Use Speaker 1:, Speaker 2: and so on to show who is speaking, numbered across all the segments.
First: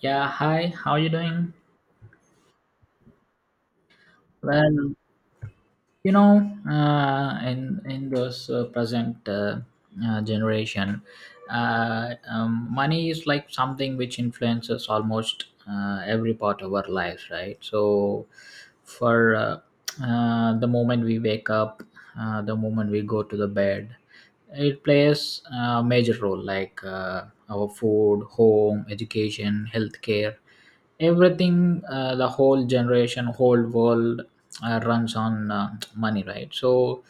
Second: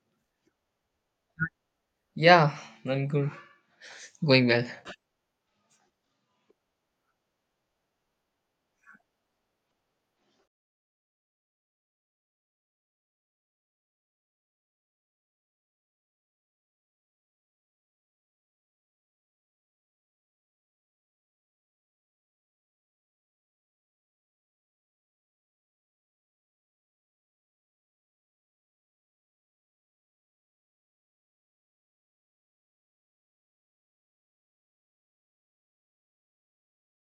Speaker 1: Yeah, hi. How you doing?
Speaker 2: Yeah, I'm good. Going well.
Speaker 1: Well, you know, uh, in in those present generation, money is like something which influences almost every part of our lives, right? So, for the moment we wake up, the moment we go to the bed, it plays a major role, like our food, home, education, healthcare everything, the whole generation, whole world runs on money, right? So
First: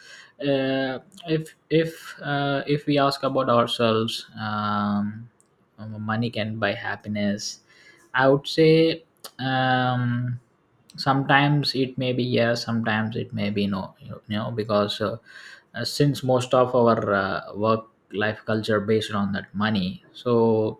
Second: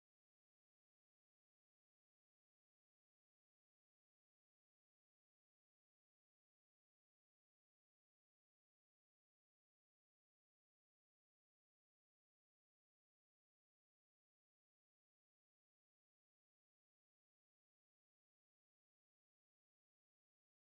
Speaker 1: uh, if we ask about ourselves, money can buy happiness, I would say. um, Sometimes it may be yes, sometimes it may be no, because since most of our work life culture based on that money, so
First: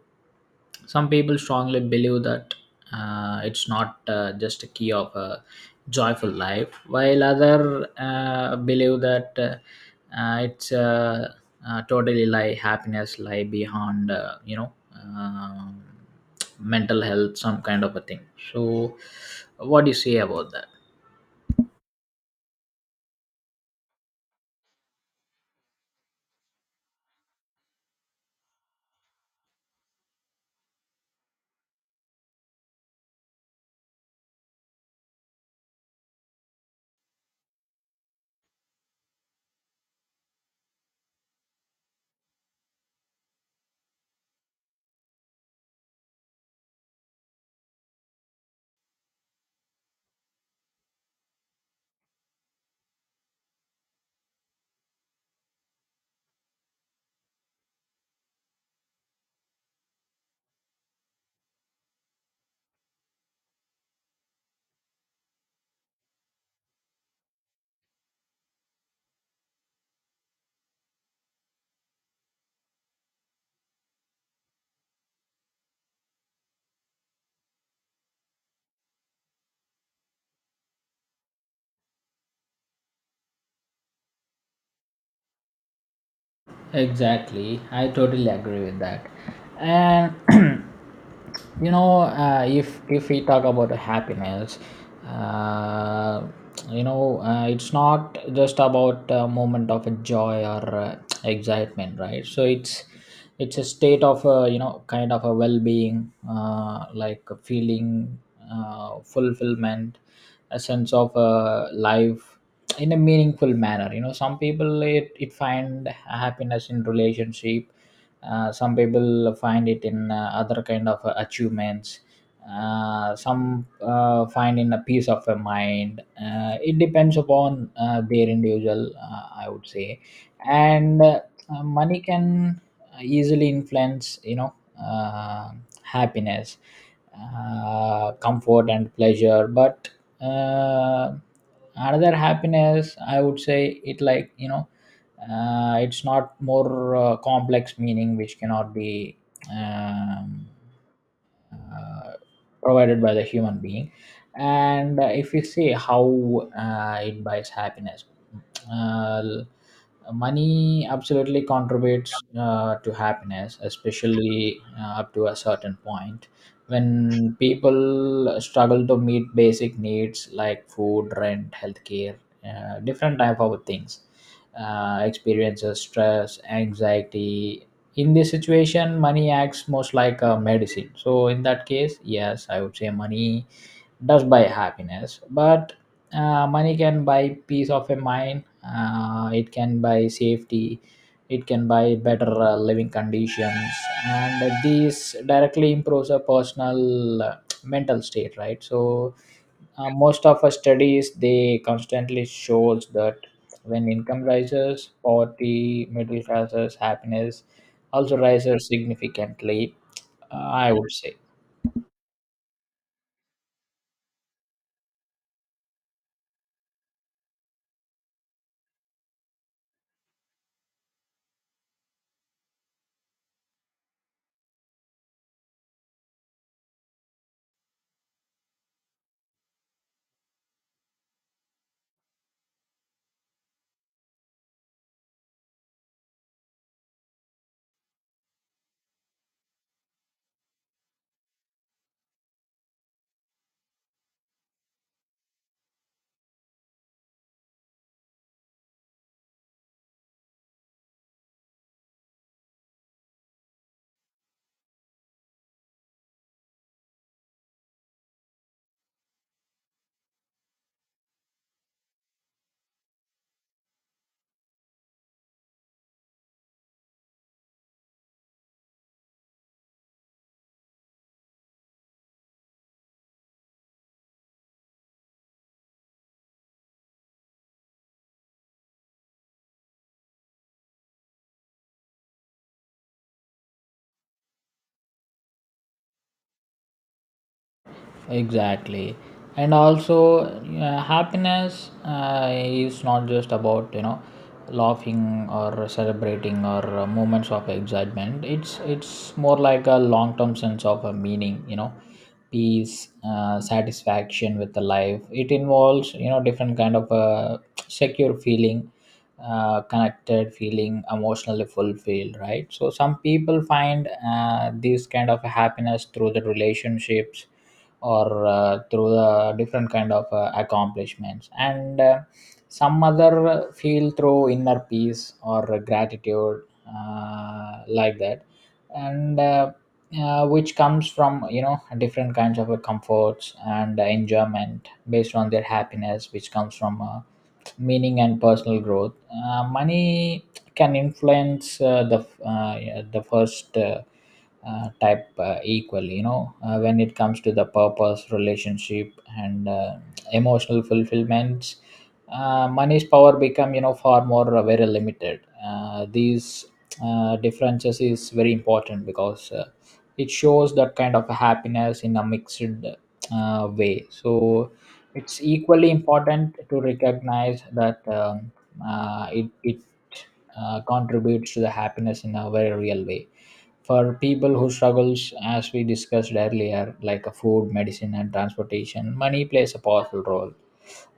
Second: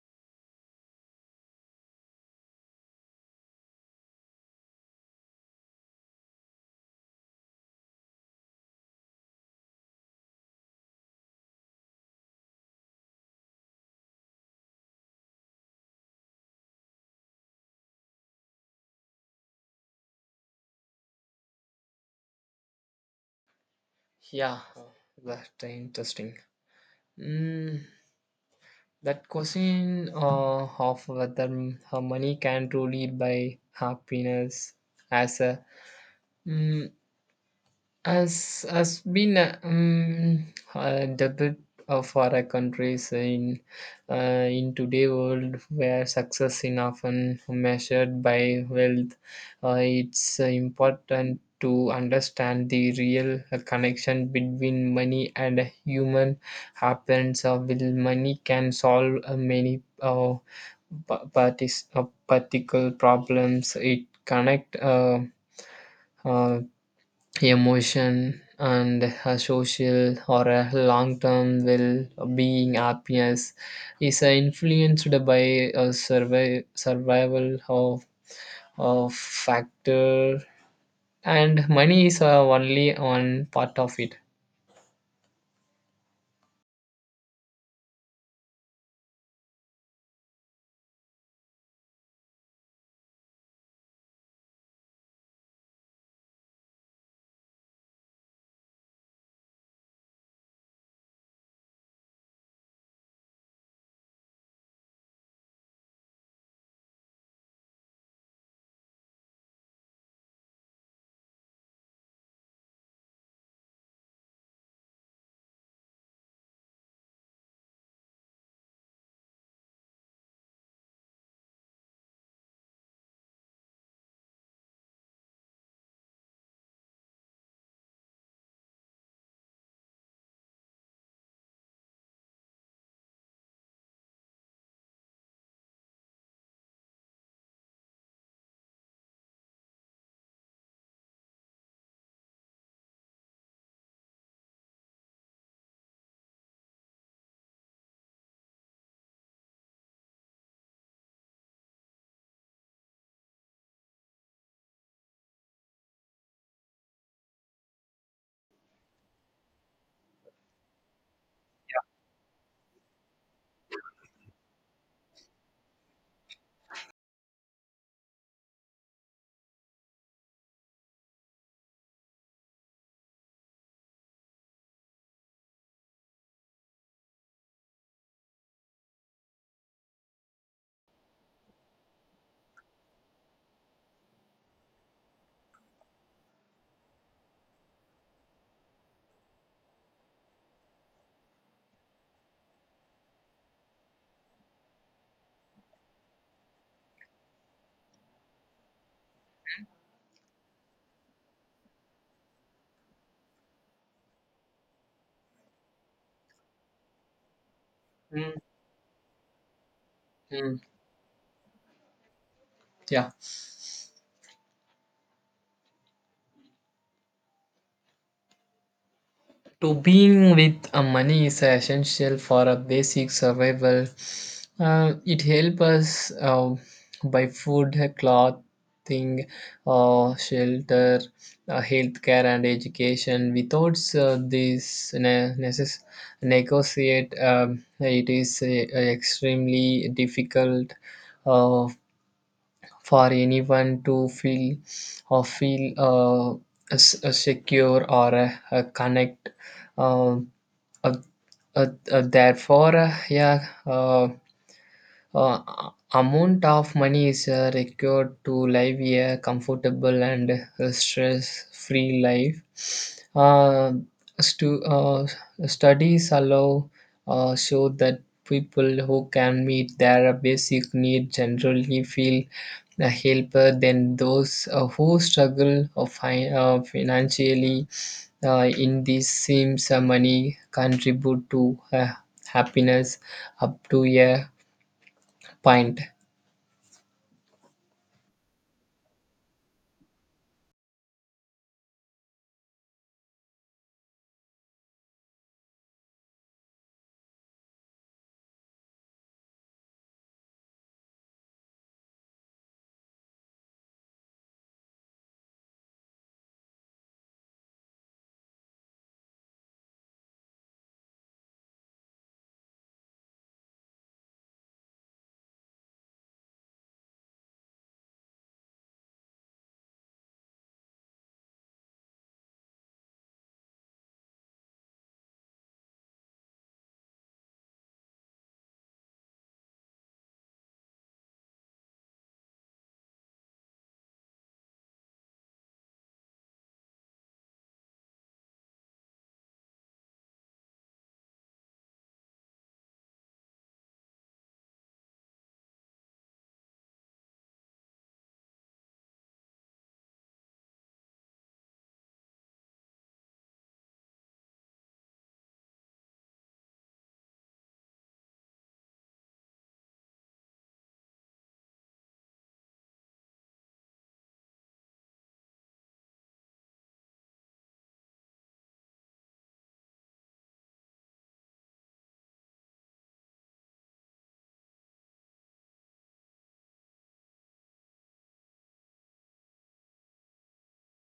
Speaker 1: some people strongly believe that it's not just a key of a joyful life, while other believe that it's totally lie, happiness lie behind, um mental health, some kind of a thing. So what do you say about that?
Speaker 2: Yeah, that's interesting. Mm, that question of whether her money can truly buy happiness as a mm, as has been a debit for a countries in today world where success is often measured by wealth, it's important to understand the real connection between money and human happens. Will money can solve many particle problems. It connect. Uh, emotion and a social or a long-term well-being happiness is influenced by a survival of factor, and money is only one part of it.
Speaker 1: Exactly, I totally agree with that. And if we talk about happiness, uh, it's not just about a moment of joy or excitement, right? So it's a state of, you know, kind of a well-being, like a feeling, fulfillment, a sense of life in a meaningful manner. You know, some people, it find happiness in relationship, some people find it in other kind of achievements, some find in a peace of a mind. It depends upon their individual, I would say. And money can easily influence, you know, uh, happiness, comfort and pleasure, but uh, another happiness, I would say, it like, you know, it's not more complex meaning which cannot be um, uh, provided by the human being. And if you see how it buys happiness, uh, money absolutely contributes to happiness, especially up to a certain point. When people struggle to meet basic needs like food, rent, healthcare, different type of things, experiences stress, anxiety. In this situation money acts most like a medicine, so in that case yes, I would say money does buy happiness. But money can buy peace of a mind, it can buy safety, it can buy better living conditions, and this directly improves a personal mental state, right? So most of our studies they constantly shows that when income rises, poverty, middle classes, happiness also
Speaker 2: Mm,
Speaker 1: rises significantly.
Speaker 2: mm,
Speaker 1: I would say.
Speaker 2: yeah, to being with, money is essential for a basic survival. It helps us buy food, clothing, shelter, healthcare, and education. Without this negotiate, it is extremely difficult uh, for anyone to feel or feel secure or connect. Uh, Uh, therefore, yeah, amount of money is required to live a comfortable and stress free life. Stu- uh, Studies allow show that people who can meet their basic needs generally feel a helper than those who struggle or financially. In these seems, money contribute to happiness up to a point.
Speaker 1: Exactly. And also happiness is not just about, you know, laughing or celebrating or moments of excitement. It's more like a long term sense of a meaning, you know, peace, satisfaction with the life. It involves, you know, different kind of secure feeling, connected feeling, emotionally fulfilled, right? So some people find this kind of happiness through the relationships, or through the different kind of accomplishments, and some other feel through inner peace or gratitude, like that. And which comes from, you know, different kinds of comforts and enjoyment based on their happiness, which comes from meaning and personal growth. Money can influence the first type equally, you know. When it comes to the purpose, relationship and emotional fulfillments, money's power become, you know, far more very limited. These differences is very important because it shows that kind of happiness in a mixed way. So it's equally important to recognize that, it, it contributes to the happiness in a very real way. For people who struggles, as we discussed earlier, like a food, medicine and transportation, money plays a powerful role.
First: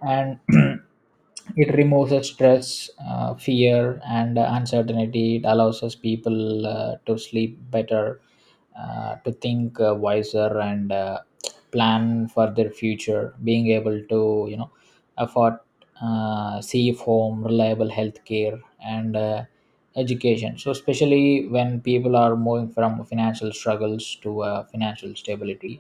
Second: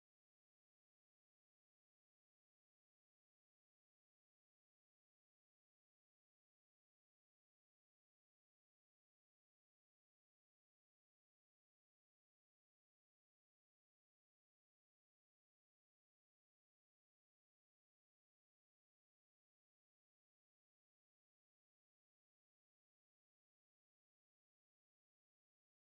Speaker 1: And it removes the stress, fear and uncertainty. It allows us people to sleep better, to think wiser, and plan for their future, being able to, you know, afford safe home, reliable healthcare, and education. So, especially when people are moving from financial struggles to financial stability.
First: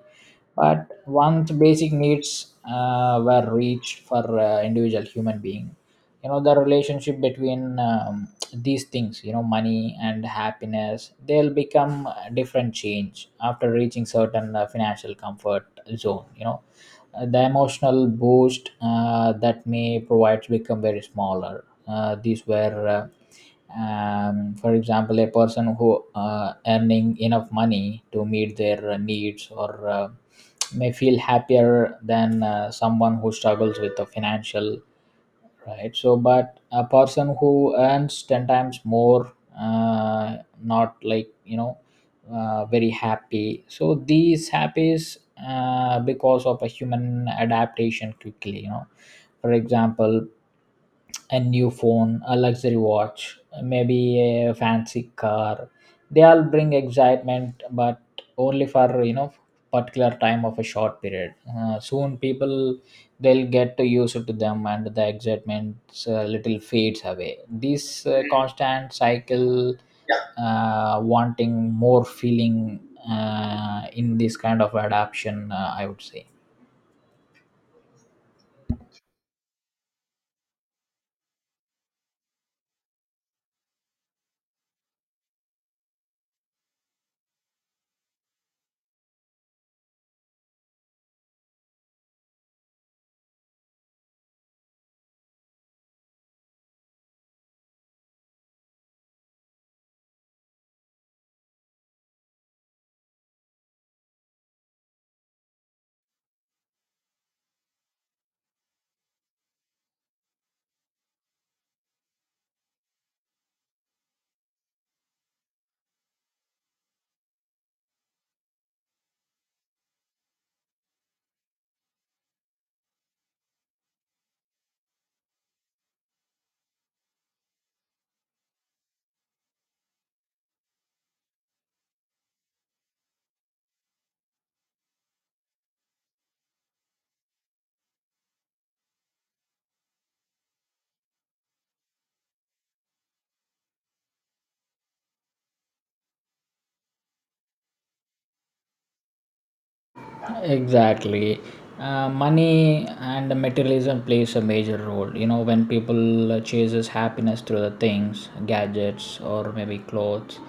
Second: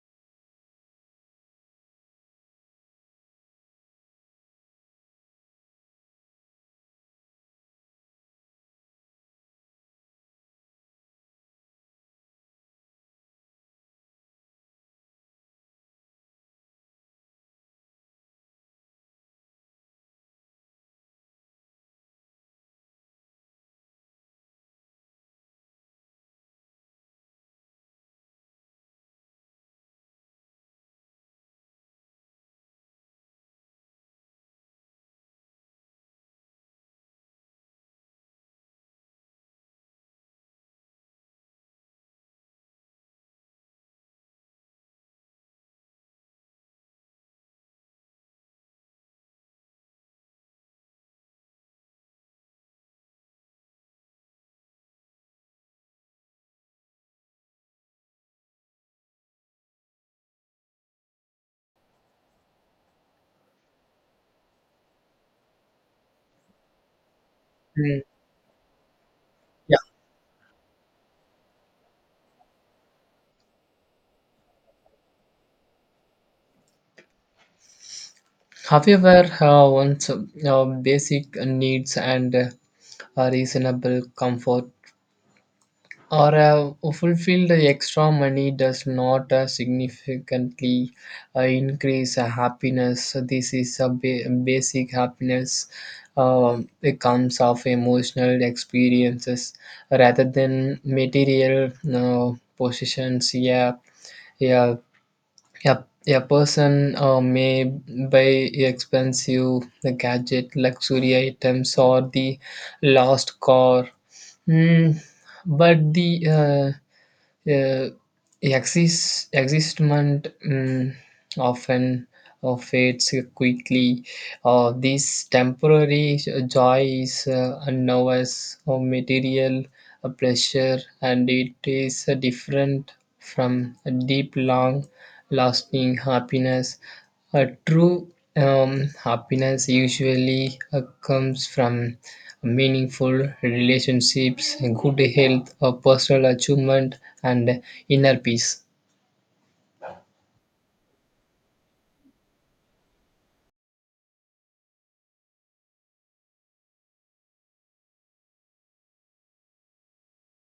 Speaker 1: But once basic needs were reached for individual human being, you know, the relationship between, these things, you know, money and happiness, they'll become a different change after reaching certain financial comfort zone. You know, the emotional boost that may provide become very smaller. For example, a person who earning enough money to meet their needs or may feel happier than someone who struggles with the financial, right? So but a person who earns 10 times more, uh, not like, you know, very happy, so these happies because of a human adaptation quickly, you know. For example, a new phone, a luxury watch, maybe a fancy car. They all bring excitement, but only for, you know, particular time of a short period. Soon people they'll get used to them, and the excitement little fades away.
Speaker 2: Mm.
Speaker 1: This constant cycle,
Speaker 2: Yeah.
Speaker 1: wanting more feeling in this kind of adaptation, I would say.
Speaker 2: However, once basic needs and a reasonable comfort or fulfilled, extra money does not significantly increase happiness. So this is a basic happiness. It comes of emotional experiences rather than material positions. Yeah, yeah. Yep. A person may buy expensive the gadget, luxury items, or the lost car. Mm, but the uh, uh, exist existment, often fades quickly. This temporary joy is now as material a pleasure, and it is different from a deep long lasting happiness. A true happiness usually comes from meaningful relationships, good health, a personal achievement, and inner peace.
Speaker 1: Exactly. Money and materialism plays a major role, you know. When people chases happiness through the things, gadgets, or maybe clothes,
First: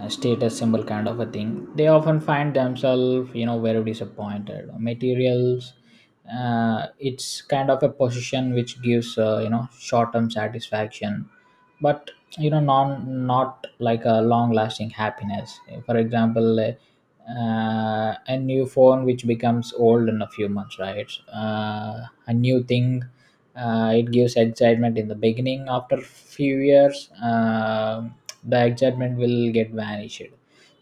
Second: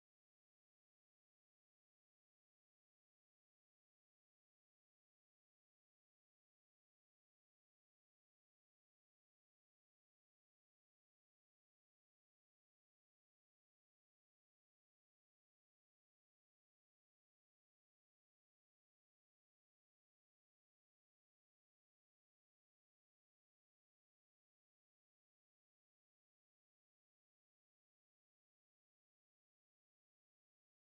Speaker 1: status symbol kind of a thing, they often find themselves, you know, very disappointed. Materials, it's kind of a position which gives, you know, short-term satisfaction, but, you know, non, not like a long-lasting happiness. For example, a new phone which becomes old in a few months, right? A new thing, it gives excitement in the beginning, after few years the excitement will get vanished.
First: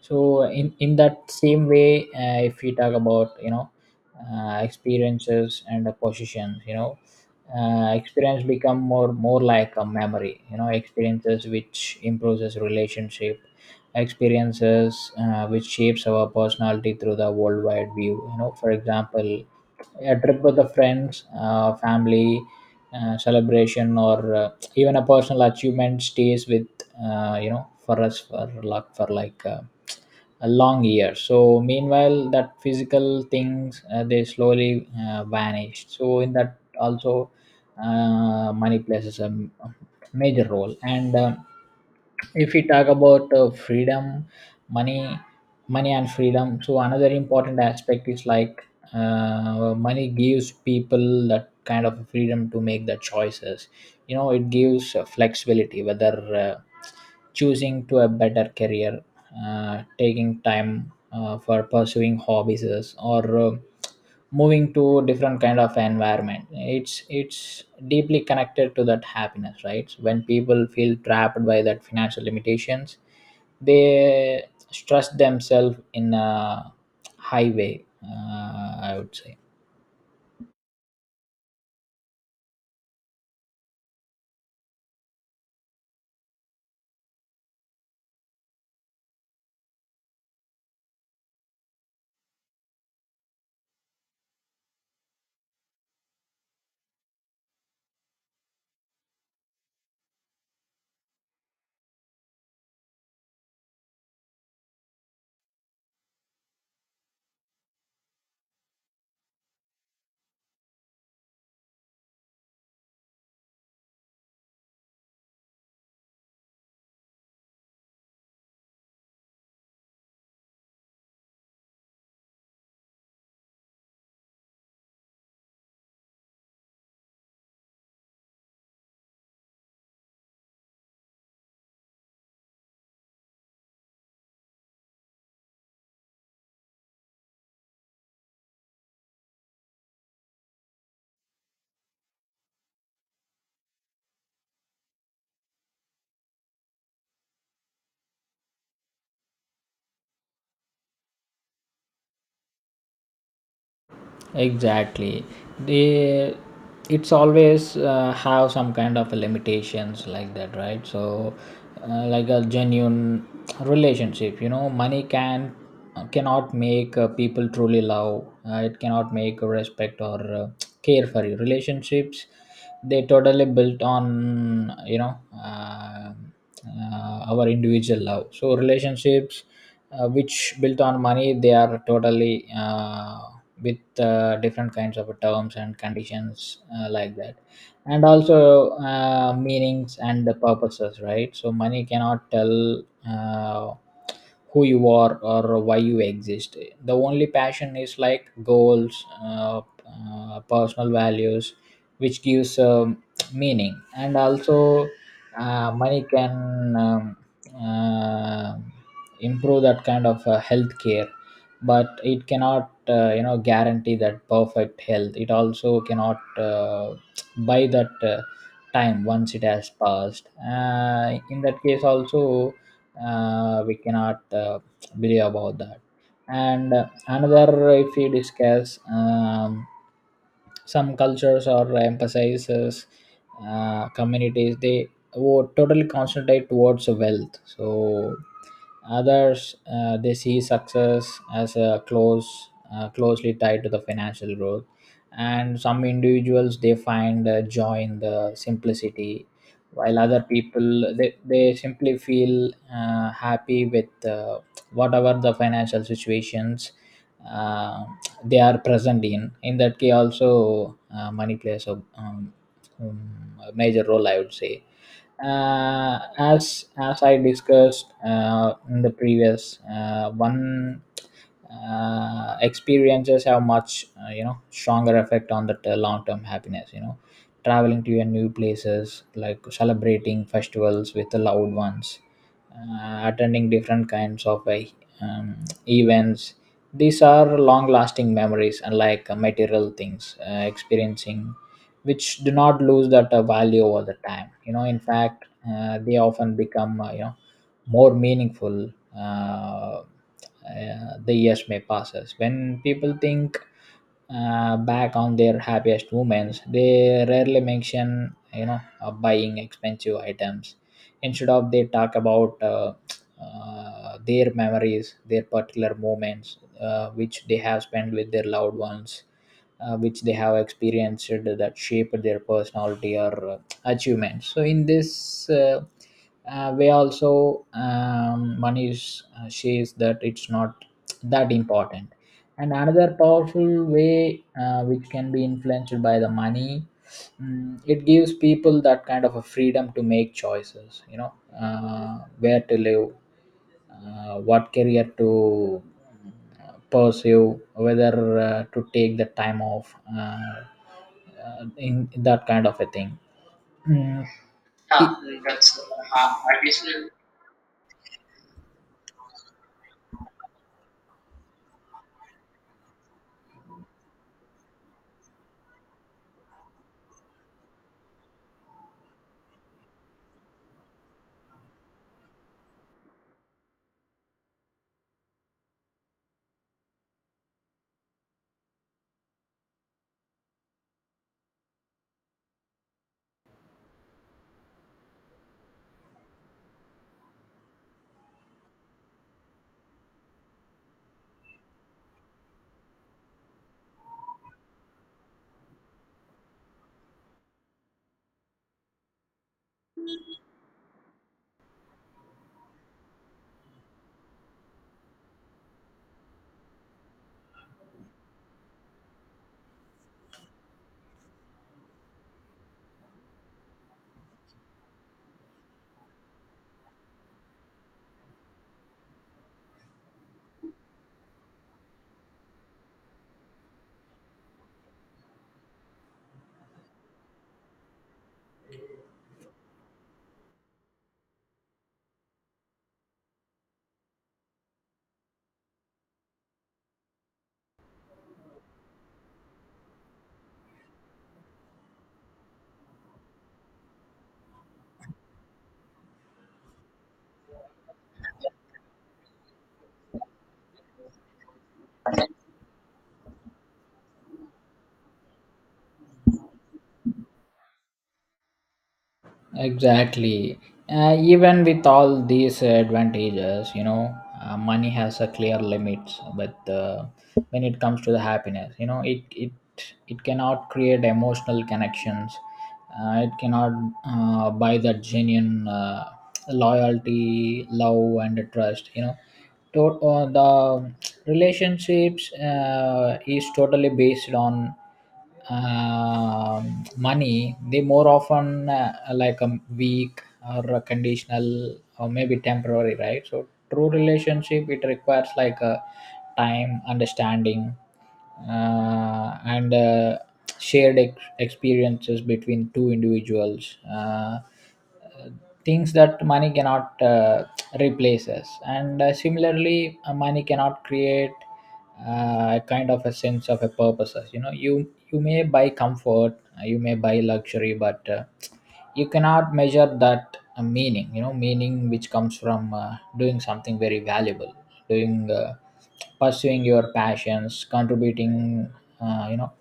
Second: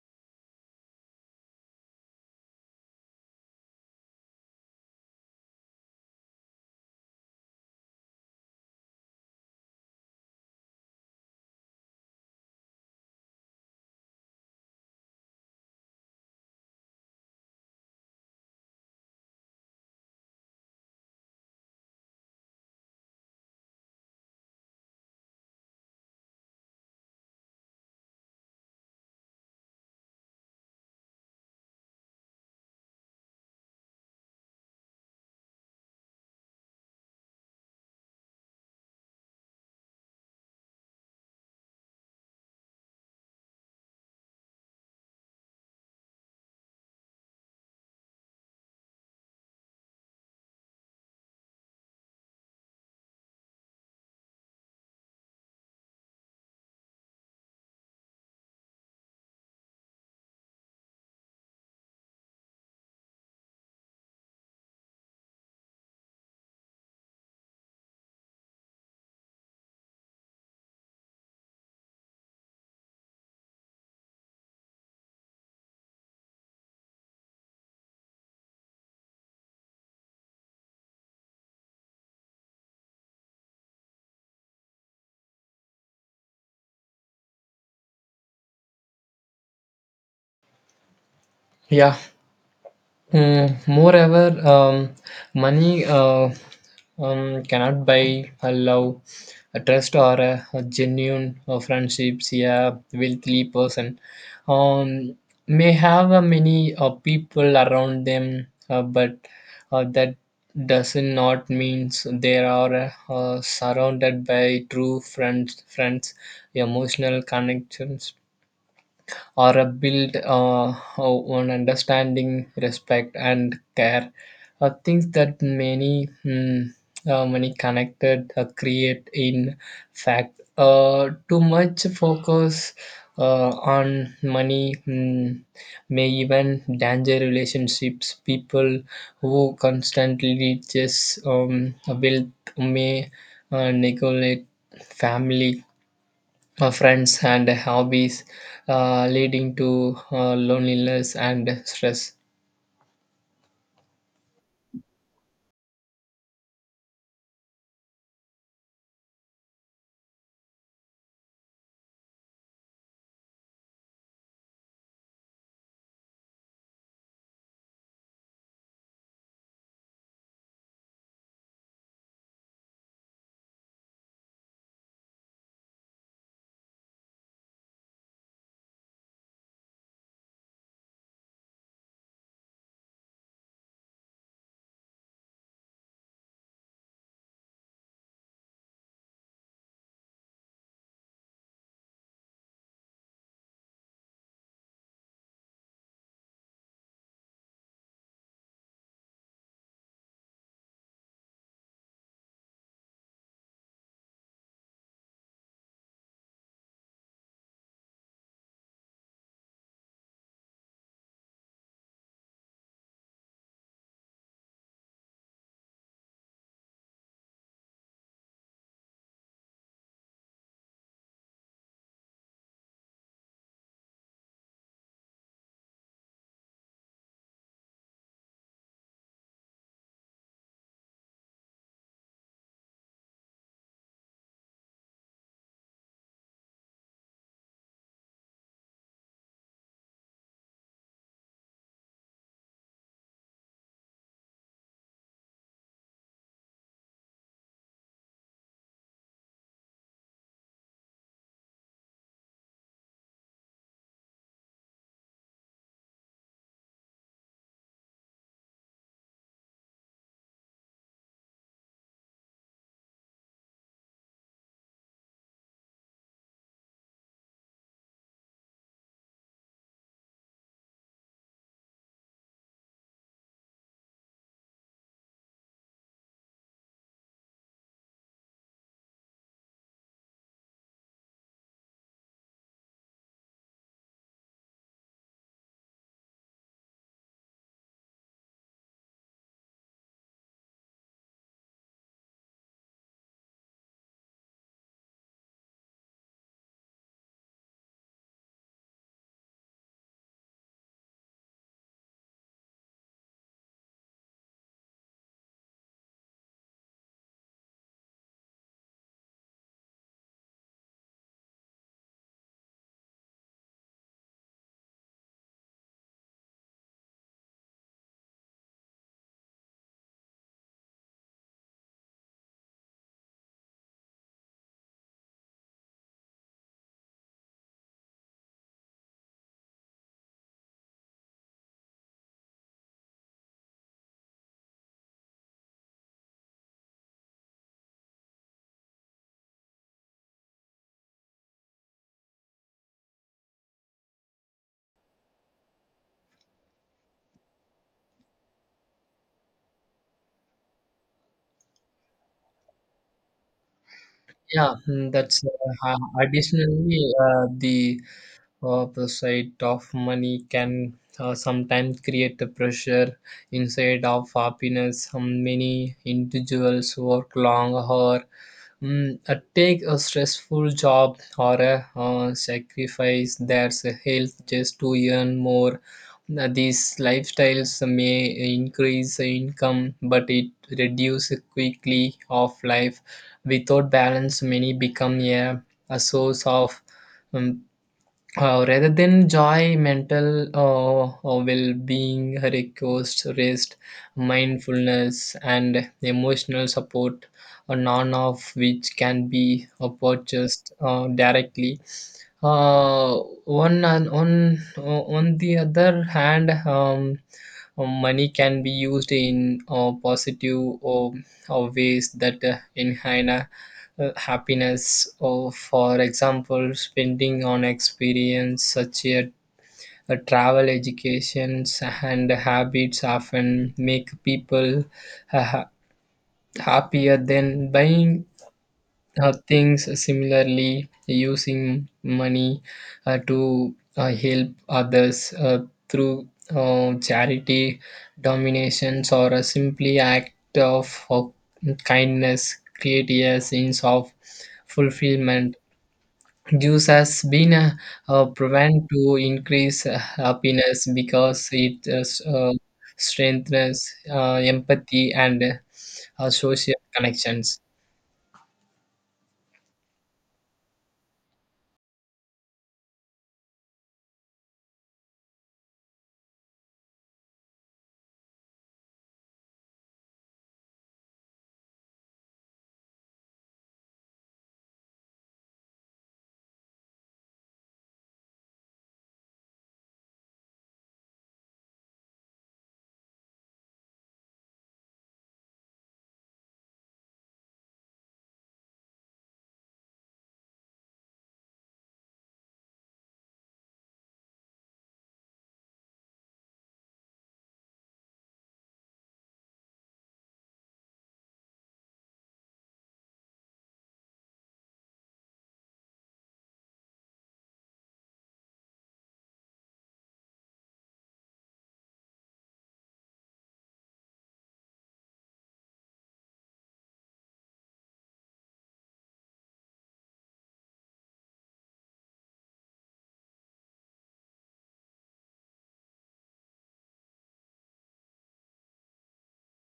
Speaker 1: So in that same way, if we talk about, you know, experiences and the positions, you know, experience become more like a memory, you know. Experiences which improves relationship, experiences which shapes our personality through the worldwide view, you know. For example, a trip with the friends, family, celebration, or even a personal achievement stays with you know, for us, for luck, for like a long year. So meanwhile that physical things they slowly vanish, so in that also money plays a major role. And um, if we talk about freedom, money money and freedom. So another important aspect is like, well, money gives people that kind of freedom to make the choices, you know. It gives flexibility, whether uh, choosing to a better career, taking time for pursuing hobbies, or moving to different kind of environment. It's deeply connected to that happiness, right? When people feel trapped by that financial limitations, they stress themselves in a high way, I would say.
Speaker 2: Yeah. Mm, moreover, money cannot buy a love, a trust, or a genuine friendships. Yeah, wealthy person um, may have many people around them, but that doesn't not means they are surrounded by true friends, emotional connections, or a build on understanding, respect, and care. Things that many many connected create in fact too much focus on money. May even danger relationships. People who constantly just wealth may neglect family, friends, and hobbies, leading to loneliness and stress.
Speaker 1: Exactly. They, it's always have some kind of limitations like that, right? So like a genuine relationship, you know, money cannot make people truly love, it cannot make respect or care for you. Relationships, they totally built on, you know, our individual love. So relationships which built on money, they are totally with different kinds of terms and conditions, like that. And also meanings and the purposes, right? So money cannot tell uh, who you are or why you exist. The only passion is like goals, personal values which gives meaning. And also money can uh, improve that kind of health care, but it cannot, you know, guarantee that perfect health. It also cannot buy that time once it has passed. In that case also we cannot believe about that. And another, if we discuss, some cultures or emphasizes communities, they totally concentrate towards wealth. So others they see success as a closely tied to the financial growth, and some individuals they find joy in the simplicity, while other people they simply feel happy with whatever the financial situations uh, they are present in. In that case, also money plays a major role, I would say as I discussed in the previous one. Experiences have much stronger effect on the long term happiness, you know, traveling to your new places, like celebrating festivals with the loved ones, attending different kinds of um, events. These are long lasting memories, unlike material things, experiencing which do not lose that value over the time, you know, in fact they often become more meaningful. uh, the years may passes when people think back on their happiest moments, they rarely mention, buying expensive items. Instead of, they talk about their memories, their particular moments which they have spent with their loved ones, which they have experienced, that shaped their personality or achievements. So in this way, also Manish says that it's not that important. And another powerful way which can be influenced by the money, it gives people that kind of a freedom to make choices, you know, where to live, what career to pursue, whether to take the time off, in that kind of a thing. Mm, it,
Speaker 2: Yeah mm, that's
Speaker 1: Yeah, that's
Speaker 2: Additionally, uh, the the sight of money can sometimes create a pressure instead of happiness. Many individuals work long, or take a stressful job, or sacrifice their health just to earn more. Now, these lifestyles may increase income, but it reduces quickly of life. Without balance, many become a source of um, rather than joy. Mental well-being requires rest, mindfulness, and emotional support, none of which can be purchased directly. Uh, one on the other hand, money can be used in positive ways that enhance happiness, or for example spending on experience such as travel, educations, and habits, often make people uh, ha- happier than buying things. Similarly, using money to help others through charity dominations or a simply act of kindness create a sense of fulfillment. Gives has been proven to increase happiness because it strengthens empathy and social connections.
Speaker 1: exactly. Even with all these advantages, you know, money has a clear limits. But when it comes to the happiness, you know, it cannot create emotional connections. It cannot buy that genuine loyalty, love, and trust. You know, to, the relationships is totally based on money, they more often like a weak or a conditional or maybe temporary, right? So true relationship, it requires like a time, understanding and experiences between two individuals, things that money cannot replace us. And similarly money cannot create a kind of a sense of a purpose. You know, you may buy comfort, you may buy luxury, but you cannot measure that meaning, you know, meaning which comes from doing something very valuable, doing pursuing your passions, contributing uh, you know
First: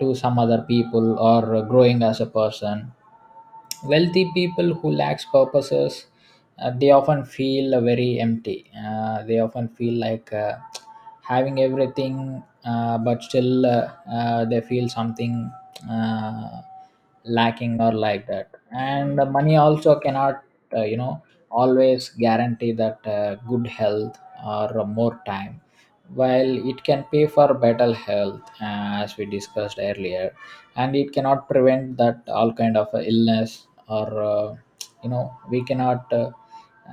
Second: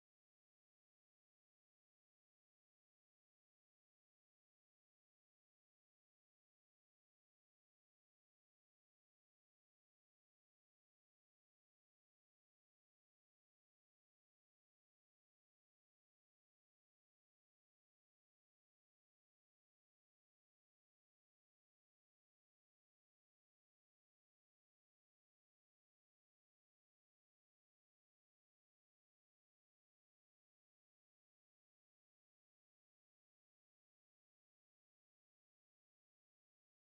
Speaker 1: to some other people or growing as a person. Wealthy people who lacks purposes, they often feel very empty. They often feel like having everything, but still they feel something uh, lacking or like that. And the money also cannot, uh, you know, always guarantee that good health or more time. While it can pay for better health, as we discussed earlier, and it cannot prevent that all kind of illness or you know, we cannot uh,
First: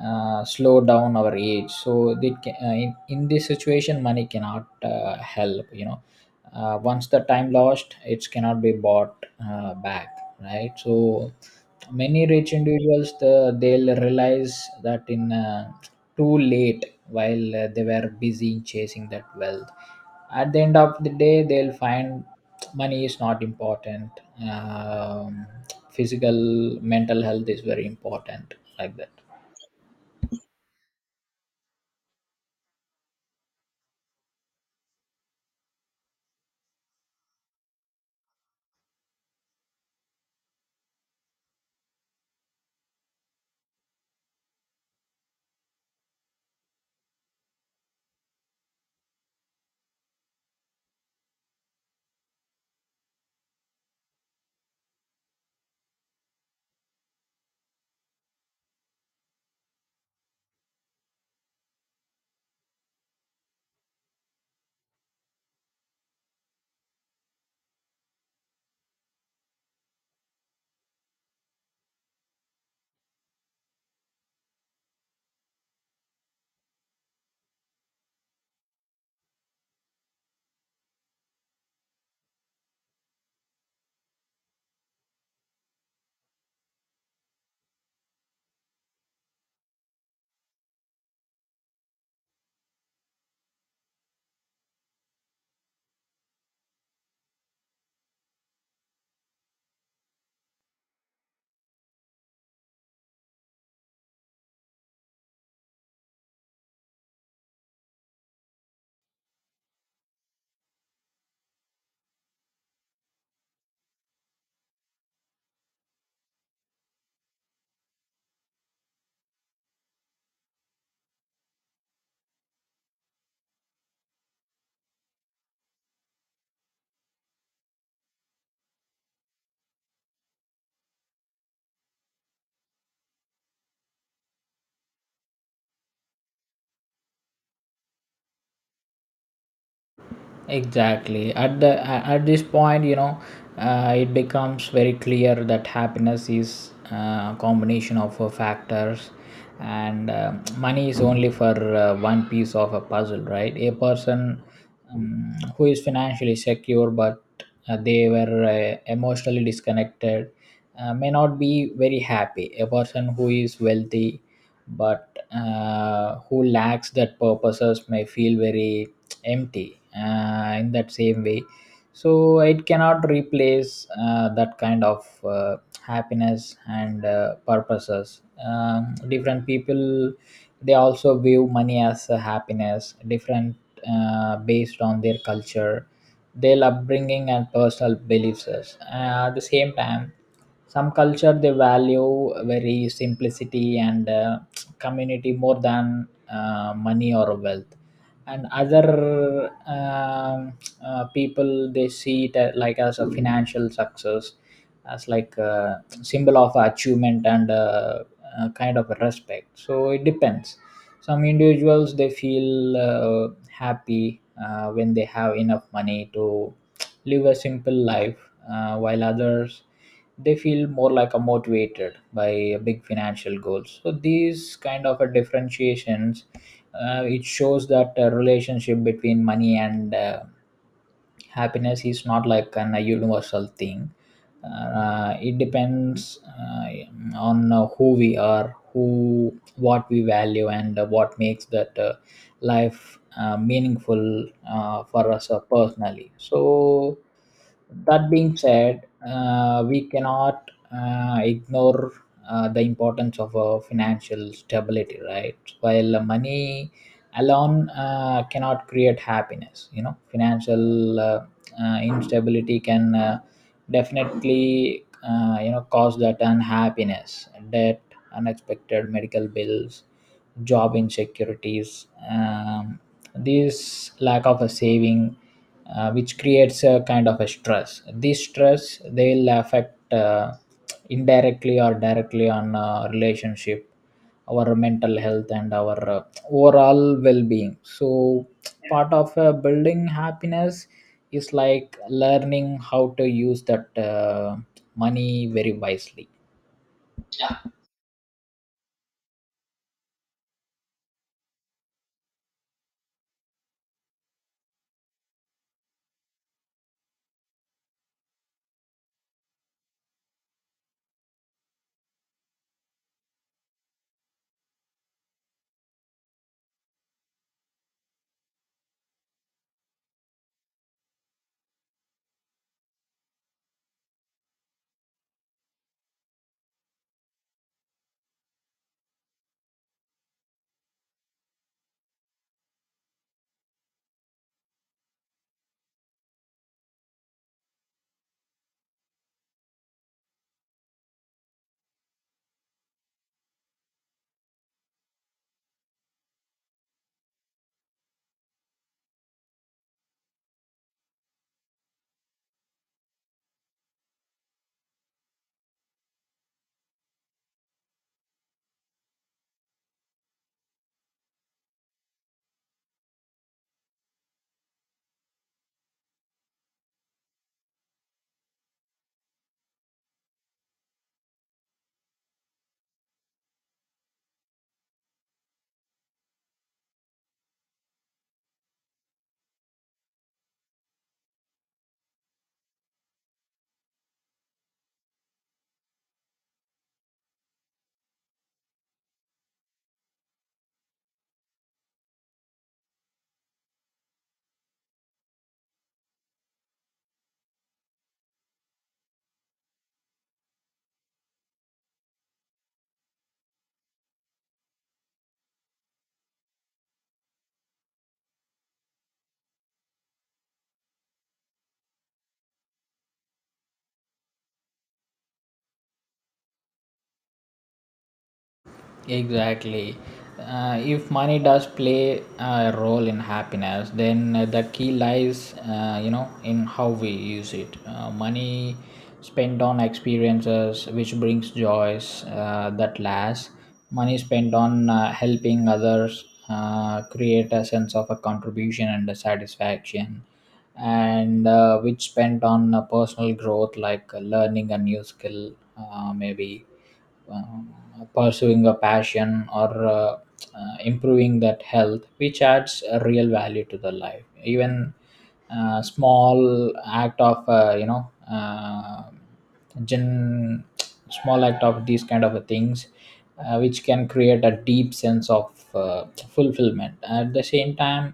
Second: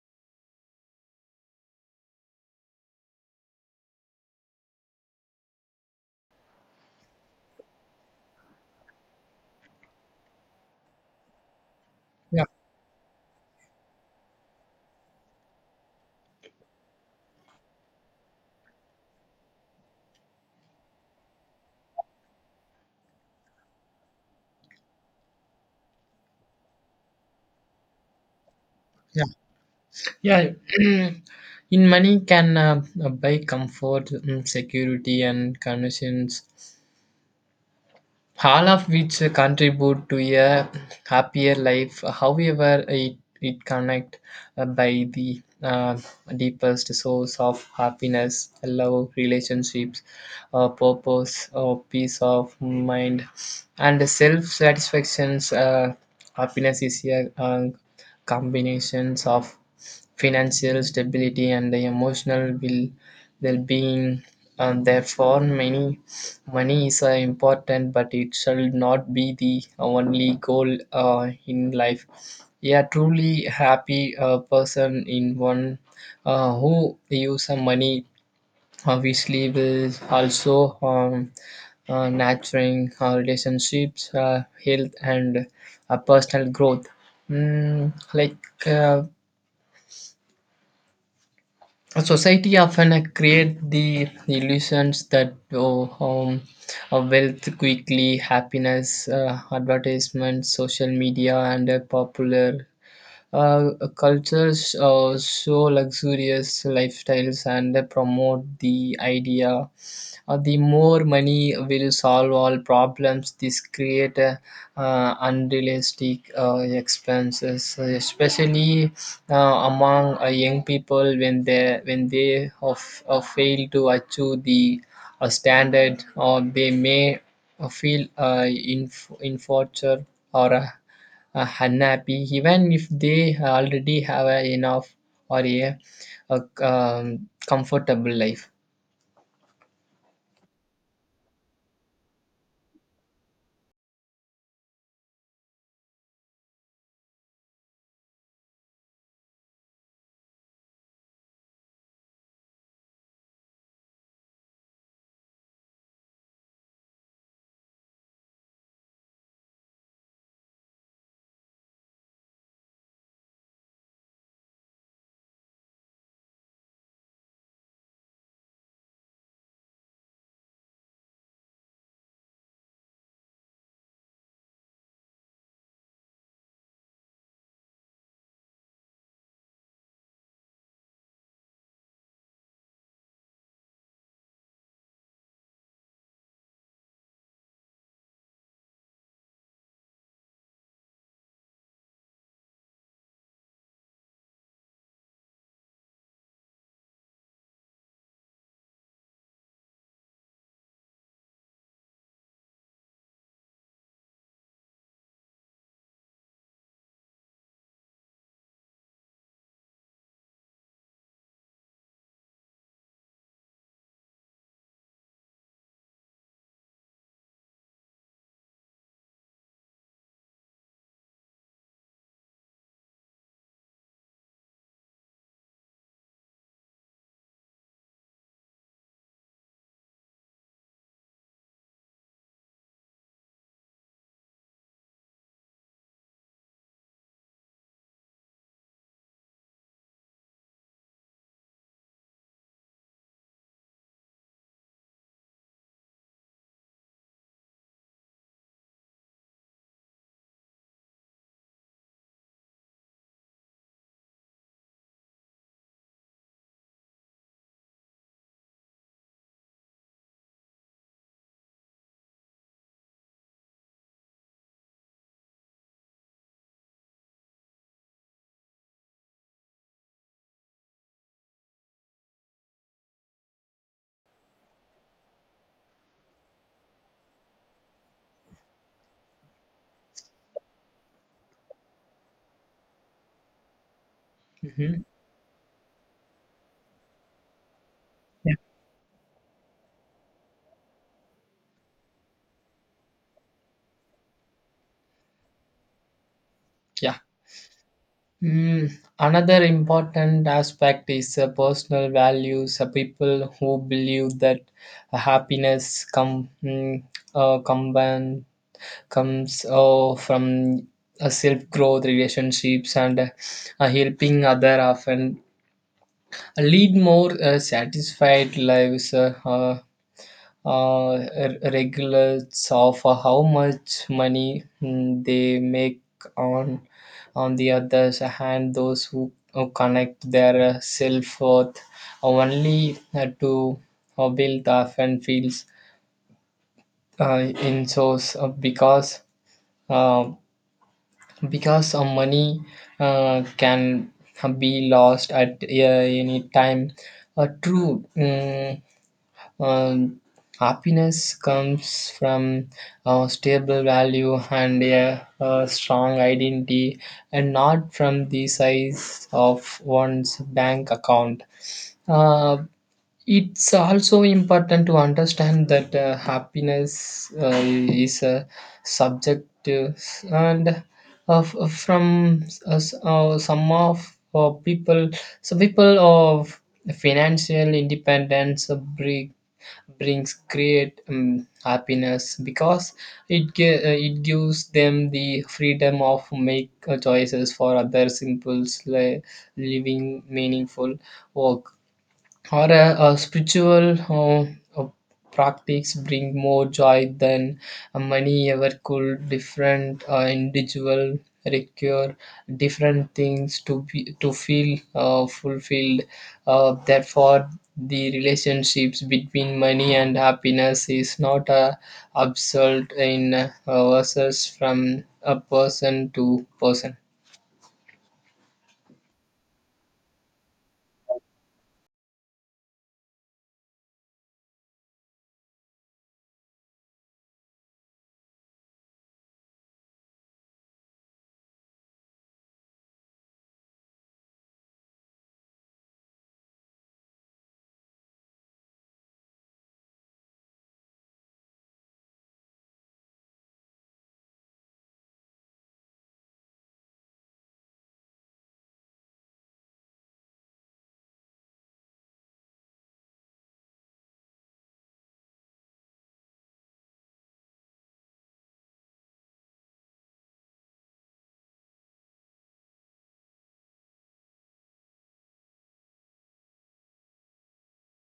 Speaker 1: uh, slow down our age, so they can, in this situation money cannot help, you know, once the time lost, it cannot be bought back, right? So many
Speaker 2: Yeah,
Speaker 1: rich individuals, they'll realize that in too late, while they were busy in chasing that wealth, at the end of the day they'll find money is not important, um, physical mental health is very important, like that.
Speaker 2: yeah, yeah. In money can buy comfort, security, and connections, all of which contribute to a happier life. However, it connect by the deepest source of happiness: love, relationships, purpose, or peace of mind, and self satisfactions. Happiness is a combinations of financial stability and the emotional will well-being, and therefore many. Money is important, but it shall not be the only goal in life. A truly happy person in one who use some money obviously will also nurturing relationships, health, and personal growth. Mm, like uh, society often create the illusions that, oh, wealth quickly happiness. Uh, advertisement, social media, and popular cultures show luxurious lifestyles and promote the idea the more money will solve all problems. This create unrealistic expenses, especially among young people when they of, fail to achieve the standard, or they may feel infortunate or unhappy, even if they already have a enough or a comfortable life.
Speaker 1: Exactly. At this point, you know, it becomes very clear that happiness is a combination of factors, and money is only for one piece of a puzzle, right? A person who is financially secure but they were emotionally disconnected may not be very happy. A person who is wealthy but who lacks that purposes may feel very empty in that same way. So it cannot replace that kind of happiness and purposes. Different people, they also view money as a happiness different based on their culture, their upbringing and personal beliefs. At the same time, some culture they value very simplicity and community more than money or wealth. And other people, they see it a- like as a financial success, as like a symbol of achievement and kind of respect. So it depends, some individuals they feel happy when they have enough money to live a simple life, while others they feel more like a motivated by a big financial goals. So these kind of a differentiations, it shows that a relationship between money and happiness is not like an a universal thing. It depends on who we are, who, what we value and what makes that life meaningful for us personally. So that being said, we cannot ignore the importance of financial stability, right? While money alone cannot create happiness, you know, financial instability can definitely cause that unhappiness. Debt, unexpected medical bills, job insecurities, this lack of a saving, which creates a kind of a stress. This stress, they will affect indirectly or directly on relationship, our
Speaker 2: Hmm.
Speaker 1: mental health and our overall well-being. So
Speaker 2: Yeah.
Speaker 1: part of building happiness is like learning how to use that money very wisely.
Speaker 2: Yeah. Mm, another important aspect is personal values. People who believe that happiness uh, combine, comes from self growth, relationships, and helping other, often lead more satisfied lives, regulates of how much money they make. On the other hand, who connect their self worth only to build often feels in source, uh, because money can be lost at any time. A true Um, happiness comes from a stable value and a strong identity, and not from the size of one's bank account. Uh, it's also important to understand that happiness is a subjective and of from some of people. So people of financial independence brings great happiness because it it gives them the freedom of make choices. For other simple living meaningful work or a spiritual practice bring more joy than money ever could. Different individual require different things to be to feel fulfilled. Therefore, the relationships between money and happiness is not a absolute in versus from a person to person.
Speaker 1: Exactly. If money does play a role in happiness, then the key lies, in how we use it. Money spent on experiences which brings joys that lasts. Money spent on helping others create a sense of a contribution and a satisfaction, and which spent on personal growth, like learning a new skill, maybe um, pursuing a passion or improving that health, which adds a real value to the life. Even small act of gen- small act of these kind of things, which can create a deep sense of fulfillment. At the same time,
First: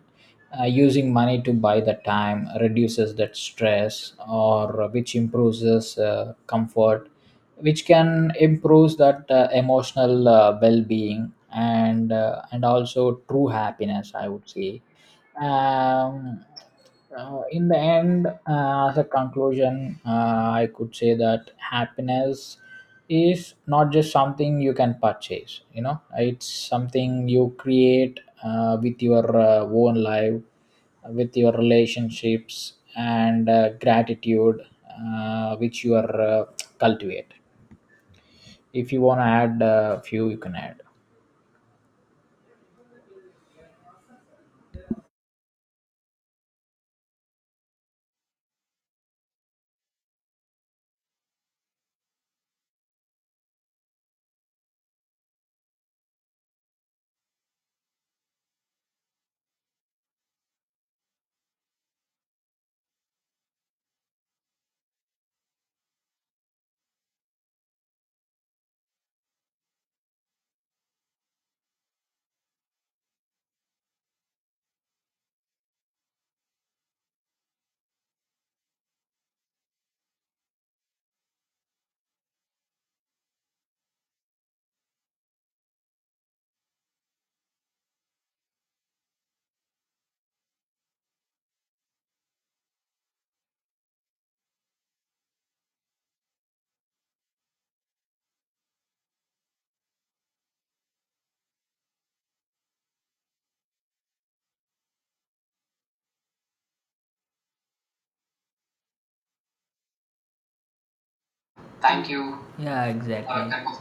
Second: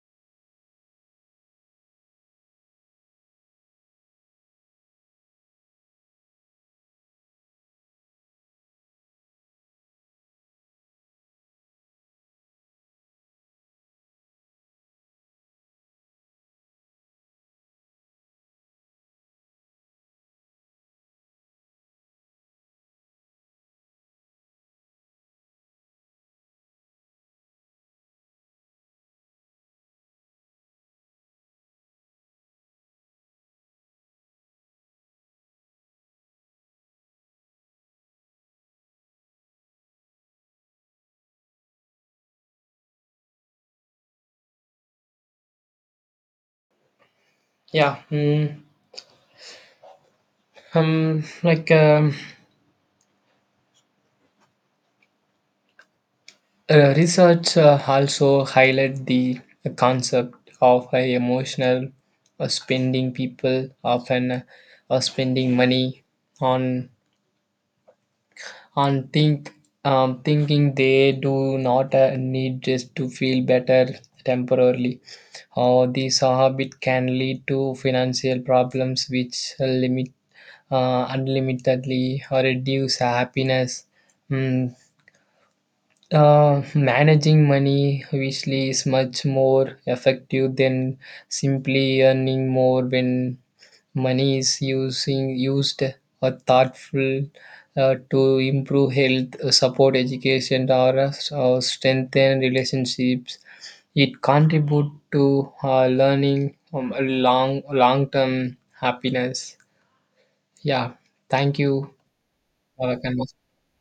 Speaker 1: using money to buy the time reduces that stress, or which improves comfort, which can improve that emotional well-being and and also true happiness, I would say. um, in the end, as a conclusion, I could say that happiness is not just something you can purchase, you know, it's something you create with your own life, with your relationships and gratitude which you are cultivate. If you want to add a few, you can add.
Speaker 2: yeah mm, um like um, Research also highlight the concept of a emotional spending. People often spending money on on thinking they do not need just to feel better temporarily. Or this habit can lead to financial problems, which limit unlimitedly or reduce happiness. Mm, managing money obviously is much more effective than simply earning more. When money is using used or thoughtful to improve health, support education, or strengthen relationships, it contribute to learning long long term happiness. Yeah, thank you
Speaker 1: Thank you.
Speaker 2: for the conversation.
Speaker 1: Exactly.